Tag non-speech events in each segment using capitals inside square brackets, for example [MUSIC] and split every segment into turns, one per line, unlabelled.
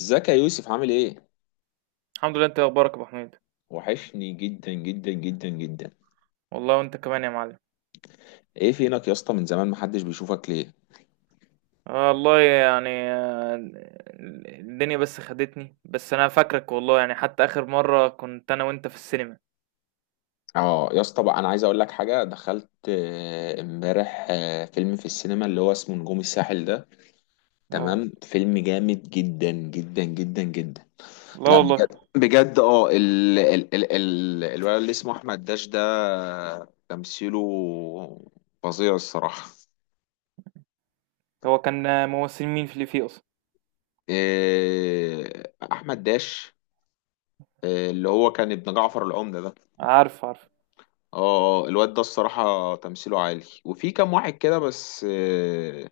ازيك يا يوسف، عامل ايه؟
الحمد لله، انت اخبارك يا ابو حميد؟
وحشني جدا جدا جدا جدا.
والله وانت كمان يا معلم.
ايه فينك يا اسطى؟ من زمان محدش بيشوفك ليه؟
آه والله يعني آه، الدنيا بس خدتني، بس انا فاكرك والله يعني، حتى اخر مره كنت انا وانت في السينما.
اه يا اسطى بقى، انا عايز اقول لك حاجه. دخلت امبارح فيلم في السينما، اللي هو اسمه نجوم الساحل ده.
اه.
تمام، فيلم جامد جدا جدا جدا جدا.
لا
لا
والله.
بجد بجد، ال ال ال ال الولد اللي اسمه احمد داش ده، تمثيله فظيع الصراحه.
هو كان ممثل مين في اللي فيه اصلا؟
إيه، احمد داش. إيه، اللي هو كان ابن جعفر العمدة ده.
عارف عارف.
اه. اه الواد ده الصراحة تمثيله عالي، وفي كام واحد كده بس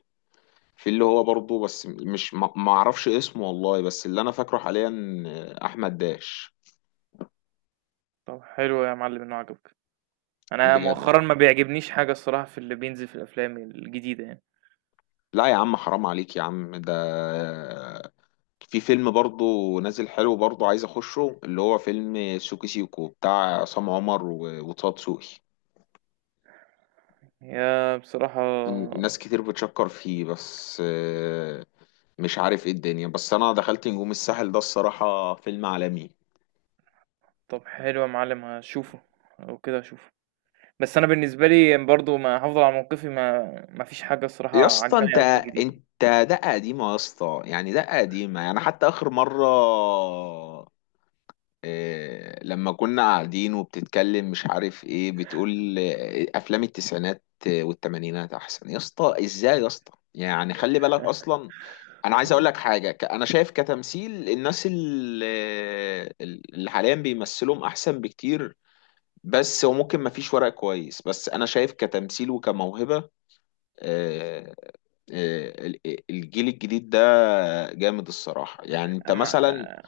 في، اللي هو برضه، بس مش ما اعرفش اسمه والله، بس اللي انا فاكره حاليا احمد داش.
طب حلو يا معلم انه عجبك. انا
بجد.
مؤخرا ما بيعجبنيش حاجه الصراحه في اللي بينزل في الافلام الجديده يعني.
لا يا عم، حرام عليك يا عم ده. في فيلم برضه نازل حلو برضه، عايز اخشه، اللي هو فيلم سوكي سيكو بتاع عصام عمر وطه دسوقي.
يا بصراحه.
ناس كتير بتشكر فيه بس مش عارف ايه الدنيا، بس انا دخلت نجوم الساحل ده، الصراحة فيلم عالمي.
طب حلو يا معلم هشوفه وكده هشوفه. بس انا بالنسبه لي برضو ما هفضل على موقفي. ما فيش حاجه الصراحه
يا اسطى
عجباني
انت
قوي في الجديد.
انت دقه قديمه يا اسطى، يعني دقه قديمه، يعني حتى اخر مره، إيه، لما كنا قاعدين وبتتكلم مش عارف ايه بتقول، إيه، افلام التسعينات والثمانينات احسن يا اسطى، ازاي يا اسطى؟ يعني خلي بالك اصلا. انا عايز اقول لك حاجه، انا شايف كتمثيل الناس اللي حاليا بيمثلهم احسن بكتير، بس وممكن ما فيش ورق كويس، بس انا شايف كتمثيل وكموهبه آه، الجيل الجديد ده جامد الصراحة، يعني انت مثلا
أما...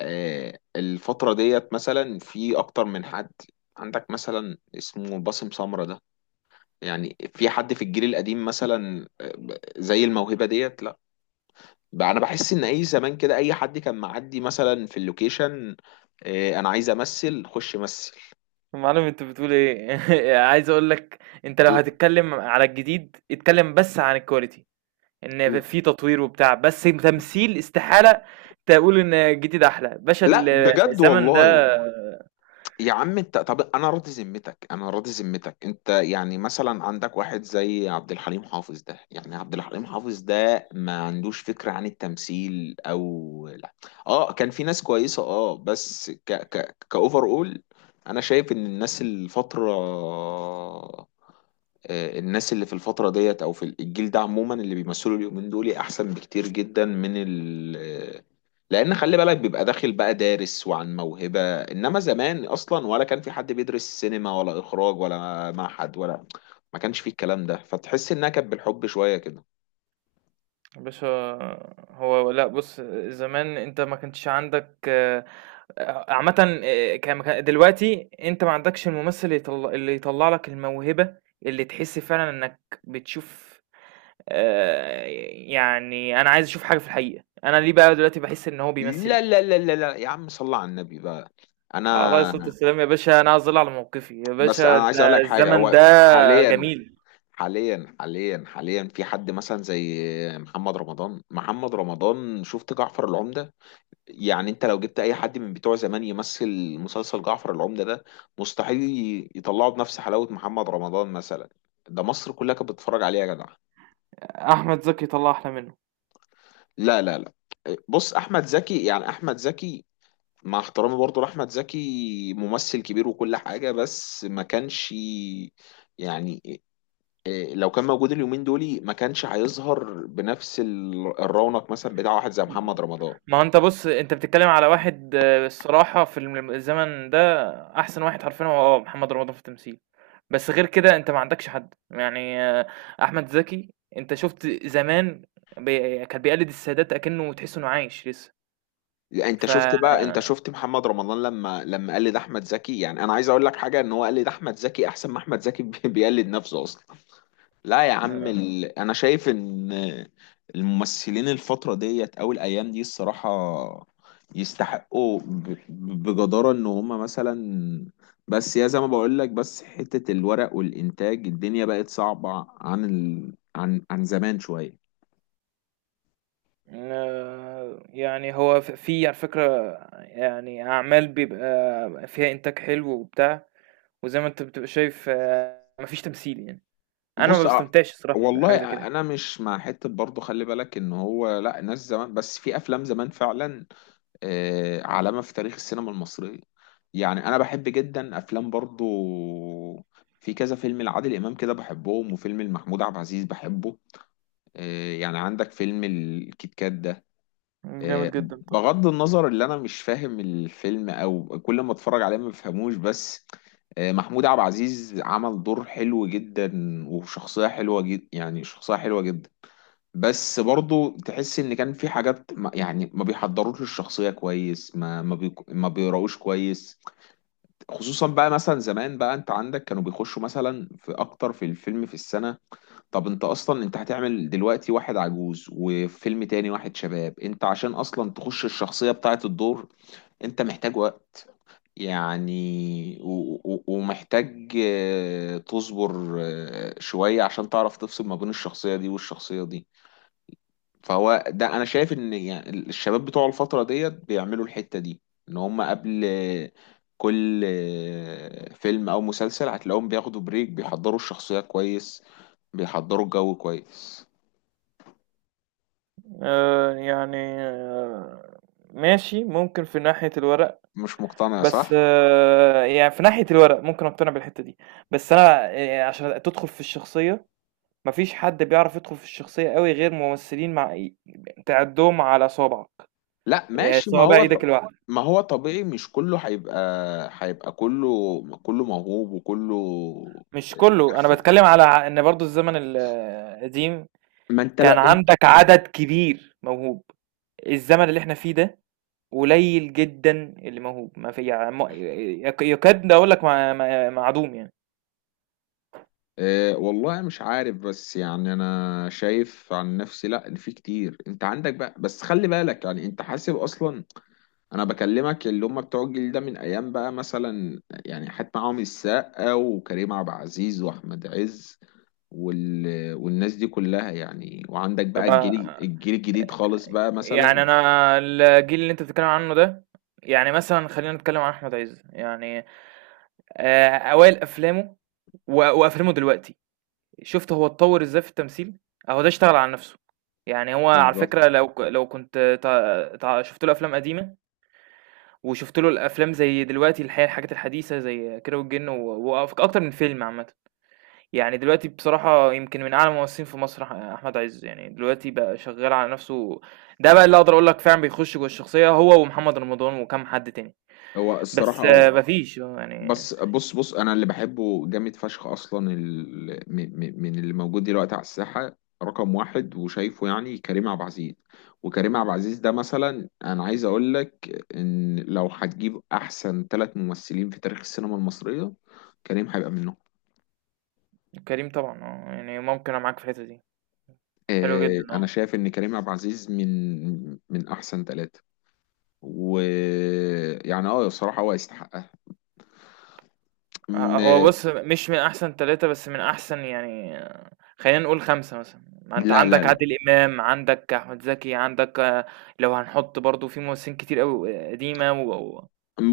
الفترة ديت مثلا، في اكتر من حد. عندك مثلا اسمه باسم سمرة ده، يعني في حد في الجيل القديم مثلا زي الموهبة ديت؟ لا. بقى انا بحس ان اي زمان كده اي حد كان معدي مثلا في اللوكيشن، انا عايز امثل، خش مثل.
معلم انت بتقول ايه؟ [LAUGHS] عايز اقول لك، انت لو هتتكلم على الجديد اتكلم بس عن الكواليتي، ان في تطوير وبتاع، بس تمثيل استحاله تقول ان الجديد احلى باشا
لا بجد
الزمن ده.
والله. يا عم انت، طب انا راضي ذمتك، انا راضي ذمتك انت، يعني مثلا عندك واحد زي عبد الحليم حافظ ده، يعني عبد الحليم حافظ ده ما عندوش فكرة عن التمثيل او لا؟ اه كان في ناس كويسة، اه بس ك ك كاوفر اول. انا شايف ان الناس الفترة الناس اللي في الفترة ديت، أو في الجيل ده عموما، اللي بيمثلوا اليومين دول أحسن بكتير جدا من ال آه، لأن خلي بالك، بيبقى داخل بقى دارس وعن موهبة، إنما زمان أصلا ولا كان في حد بيدرس سينما ولا إخراج ولا معهد ولا ما كانش فيه الكلام ده، فتحس إنها كانت بالحب شوية كده.
باشا هو لأ، بُص، زمان أنت ما كانش عندك عامةً، ك مك دلوقتي أنت ما عندكش الممثل اللي يطل، اللي يطلّع لك الموهبة، اللي تحس فعلًا إنّك بتشوف. آآ يعني أنا عايز أشوف حاجة في الحقيقة، أنا ليه بقى دلوقتي باحس إن هو بيمثّل؟
لا لا لا لا لا يا عم، صل على النبي بقى.
على عليه الصلاة
أنا،
والسلام يا باشا، أنا أظل على موقفي، يا
بس
باشا
أنا
أنت
عايز أقول لك حاجة،
الزمن
هو
ده
حاليا
جميل.
حاليا حاليا حاليا في حد مثلا زي محمد رمضان. محمد رمضان شفت جعفر العمدة؟ يعني انت لو جبت اي حد من بتوع زمان يمثل مسلسل جعفر العمدة ده، مستحيل يطلعه بنفس حلاوة محمد رمضان مثلا. ده مصر كلها كانت بتتفرج عليه يا جدع.
أحمد زكي طلّع أحلى منّه.
لا لا لا. بص، احمد زكي يعني، احمد زكي مع احترامي برضه لاحمد زكي ممثل كبير وكل حاجة، بس ما كانش يعني، إيه، لو كان موجود اليومين دولي، ما كانش هيظهر بنفس الرونق مثلا بتاع واحد زي محمد رمضان.
ما هو أنت بُص، أنت بتتكلّم على واحد الصراحة في الزمن ده أحسن واحد حرفيًا هو محمد رمضان في التمثيل. بس غير كده أنت ما عندكش حد، يعني أحمد زكي، أنت شُفت زمان بي كان بيقلد السادات أكنّه تحس إنه عايش لسه.
يعني انت
ف
شفت بقى، انت شفت محمد رمضان لما قلد احمد زكي، يعني انا عايز اقول لك حاجه، ان هو قلد احمد زكي احسن ما احمد زكي [LAUGHS] بيقلد نفسه اصلا. لا يا عم انا شايف ان الممثلين الفترة ديت او الايام دي الصراحة يستحقوا بجدارة ان هما مثلا، بس يا زي ما بقول لك، بس حتة الورق والانتاج الدنيا بقت صعبة عن عن زمان شوية.
يعني هو في على فكرة، يعني أعمال بيبقى فيها إنتاج حلو وبتاع، وزي ما أنت بتبقى شايف ما فيش تمثيل يعني. أنا ما
بص
باستمتعش الصراحة
والله
بحاجة زي كده يعني.
انا مش مع حتة برضه، خلي بالك ان هو لا، ناس زمان، بس في افلام زمان فعلا علامة في تاريخ السينما المصرية. يعني أنا بحب جدا أفلام برضو، في كذا فيلم لعادل إمام كده بحبهم، وفيلم لمحمود عبد العزيز بحبه يعني عندك فيلم الكيت كات ده.
جامد
آه،
جدًا طبعًا.
بغض النظر اللي أنا مش فاهم الفيلم، أو كل ما أتفرج عليه ما بفهموش، بس محمود عبد العزيز عمل دور حلو جدا، وشخصية حلوة جدا، يعني شخصية حلوة جدا، بس برضو تحس ان كان في حاجات يعني ما بيحضروش الشخصيه كويس، ما بيقراوش كويس. خصوصا بقى مثلا زمان بقى، انت عندك كانوا بيخشوا مثلا في اكتر في الفيلم في السنه. طب انت اصلا انت هتعمل دلوقتي واحد عجوز، وفيلم تاني واحد شباب، انت عشان اصلا تخش الشخصيه بتاعه الدور، انت محتاج وقت يعني، ومحتاج تصبر شويه عشان تعرف تفصل ما بين الشخصيه دي والشخصيه دي. فهو ده انا شايف ان، يعني الشباب بتوع الفتره ديت بيعملوا الحته دي، ان هم قبل كل فيلم او مسلسل هتلاقيهم بياخدوا بريك، بيحضروا الشخصيه كويس، بيحضروا الجو كويس.
آه، يعني آه، ماشي، ممكن في ناحية الورق،
مش مقتنع؟
بس
صح.
يعني في ناحية الورق ممكن اقتنع بالحتة دي. بس انا عشان تدخل في الشخصية، مفيش حد بيعرف يدخل في الشخصية قوي غير ممثلين مع تعدهم على صوابعك،
لا
يعني
ماشي، ما
صوابع
هو
ايدك الواحدة.
ما هو طبيعي، مش كله هيبقى، هيبقى كله، كله موهوب وكله
مش كله، انا
بيرفكت.
بتكلم على ان برضو الزمن القديم
ما انت لو،
كان عندك عدد كبير موهوب. الزمن اللي احنا فيه ده قليل جدًا اللي موهوب، ما في يع م يك يكاد أقول لك ما معدوم يعني.
أه والله مش عارف، بس يعني انا شايف عن نفسي لا، إن في كتير. انت عندك بقى، بس خلي بالك يعني انت حاسب اصلا، انا بكلمك اللي هم بتوع الجيل ده من ايام بقى مثلا، يعني حتى معاهم السقا وكريم عبد العزيز واحمد عز والناس دي كلها يعني، وعندك بقى
طب
الجيل الجيل الجديد خالص بقى
يعني
مثلا.
أنا الجيل اللي أنت بتتكلم عنه ده، يعني مثلًا خلّينا نتكلم عن أحمد عز، يعني أوائل أفلامه وأفلامه دلوقتي، شُفت هو اتطوّر إزاي في التمثيل؟ أهو ده اشتغل على نَفْسه، يعني هو على
بالظبط.
فكرة لو كنت ت ت شُفت له أفلام قديمة وشُفت له الأفلام زي دلوقتي الحاجات الحديثة زي كيرة والجن و أكتر من فيلم عامةً. يعني دلوقتي بصراحة يمكن من أعلى الممثلين في مصر أحمد عز، يعني دلوقتي بقى شغال على نفسه. ده بقى اللي أقدر أقول لك فعلا بيخش جوه الشخصية، هو ومحمد رمضان وكم حد تاني.
هو الصراحة
بس آه،
اه،
مفيش آه، يعني.
بس بص بص، انا اللي بحبه جامد فشخ اصلا من اللي موجود دلوقتي على الساحه، رقم واحد وشايفه يعني كريم عبد العزيز. وكريم عبد العزيز ده مثلا، انا عايز اقول لك ان لو هتجيب احسن ثلاث ممثلين في تاريخ السينما المصريه، كريم هيبقى منهم.
كريم طبعا اه، يعني ممكن أنا معاك في الحتة دي، حلو جدا
آه انا
اه.
شايف ان كريم عبد العزيز من احسن ثلاثه، ويعني اه الصراحه هو يستحقها.
هو
م...
بص مش من أحسن ثلاثة بس من أحسن، يعني خلينا نقول خمسة مثلا، ما أنت
لا لا
عندك
لا،
عادل إمام، عندك أحمد زكي، عندك لو هنحط برضو في ممثلين كتير أوي قديمة وهو.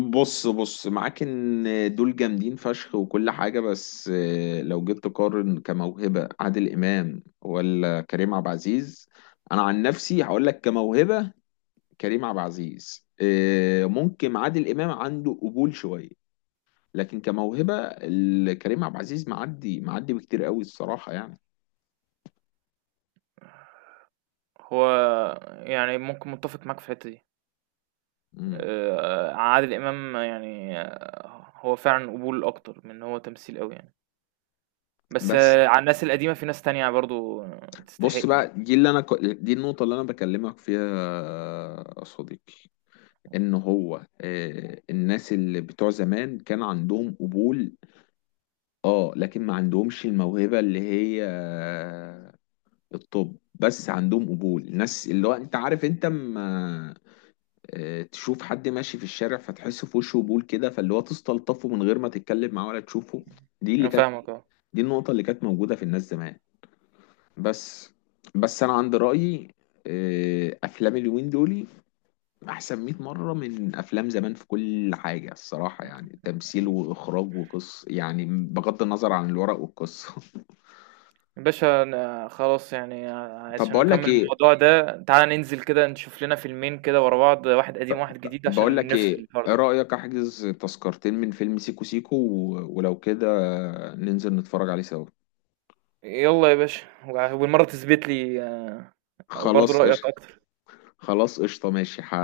بص بص معاك ان دول جامدين فشخ وكل حاجة، بس لو جيت تقارن كموهبة عادل إمام ولا كريم عبد العزيز، أنا عن نفسي هقول لك كموهبة كريم عبد العزيز ممكن عادل إمام عنده قبول شوية، لكن كموهبة كريم عبد العزيز معدي معدي بكتير قوي الصراحة يعني.
يعني ممكن متفق معاك في الحتة دي.
مم.
عادل إمام يعني هو فعلًا قبول أكتر من إن هو تمثيل أوي يعني. بس
بس
على الناس القديمة في ناس تانية برضه تستحق
بص
يعني.
بقى، دي اللي أنا دي النقطة اللي أنا بكلمك فيها يا صديقي، ان هو الناس اللي بتوع زمان كان عندهم قبول، اه لكن ما عندهمش الموهبة، اللي هي الطب، بس عندهم قبول. الناس اللي هو انت عارف، انت اما تشوف حد ماشي في الشارع فتحس في وشه قبول كده، فاللي هو تستلطفه من غير ما تتكلم معاه ولا تشوفه، دي اللي
أنا
كانت،
فاهمك آه.
دي النقطة اللي كانت موجودة في الناس زمان. بس بس انا عندي رأيي، افلام اليومين دول احسن 100 مره من افلام زمان في كل حاجه الصراحه، يعني تمثيل واخراج وقصه، يعني بغض النظر عن الورق والقصه.
يا باشا أنا خلاص، يعني
[LAUGHS] طب
عشان
بقول لك
نكمّل
ايه،
الموضوع ده تعالَ ننزل كده نشوف لنا فيلمين كده ورا بعض، واحد قديم وواحد جديد، عشان نفصل الحوار
ايه
ده.
رايك احجز تذكرتين من فيلم سيكو سيكو ولو كده ننزل نتفرج عليه سوا.
يالّا يا باشا، والمرّة تثبت لي برضه
خلاص
رأيك
قشطه،
أكتر.
خلاص قشطه ماشي،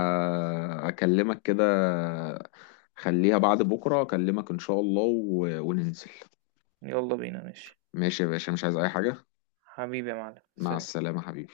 هكلمك كده. خليها بعد بكره اكلمك ان شاء الله، وننزل.
يالّا بينا ماشي.
ماشي يا باشا، مش عايز اي حاجه.
حبيبي يا معلم،
مع
سلام.
السلامه حبيبي.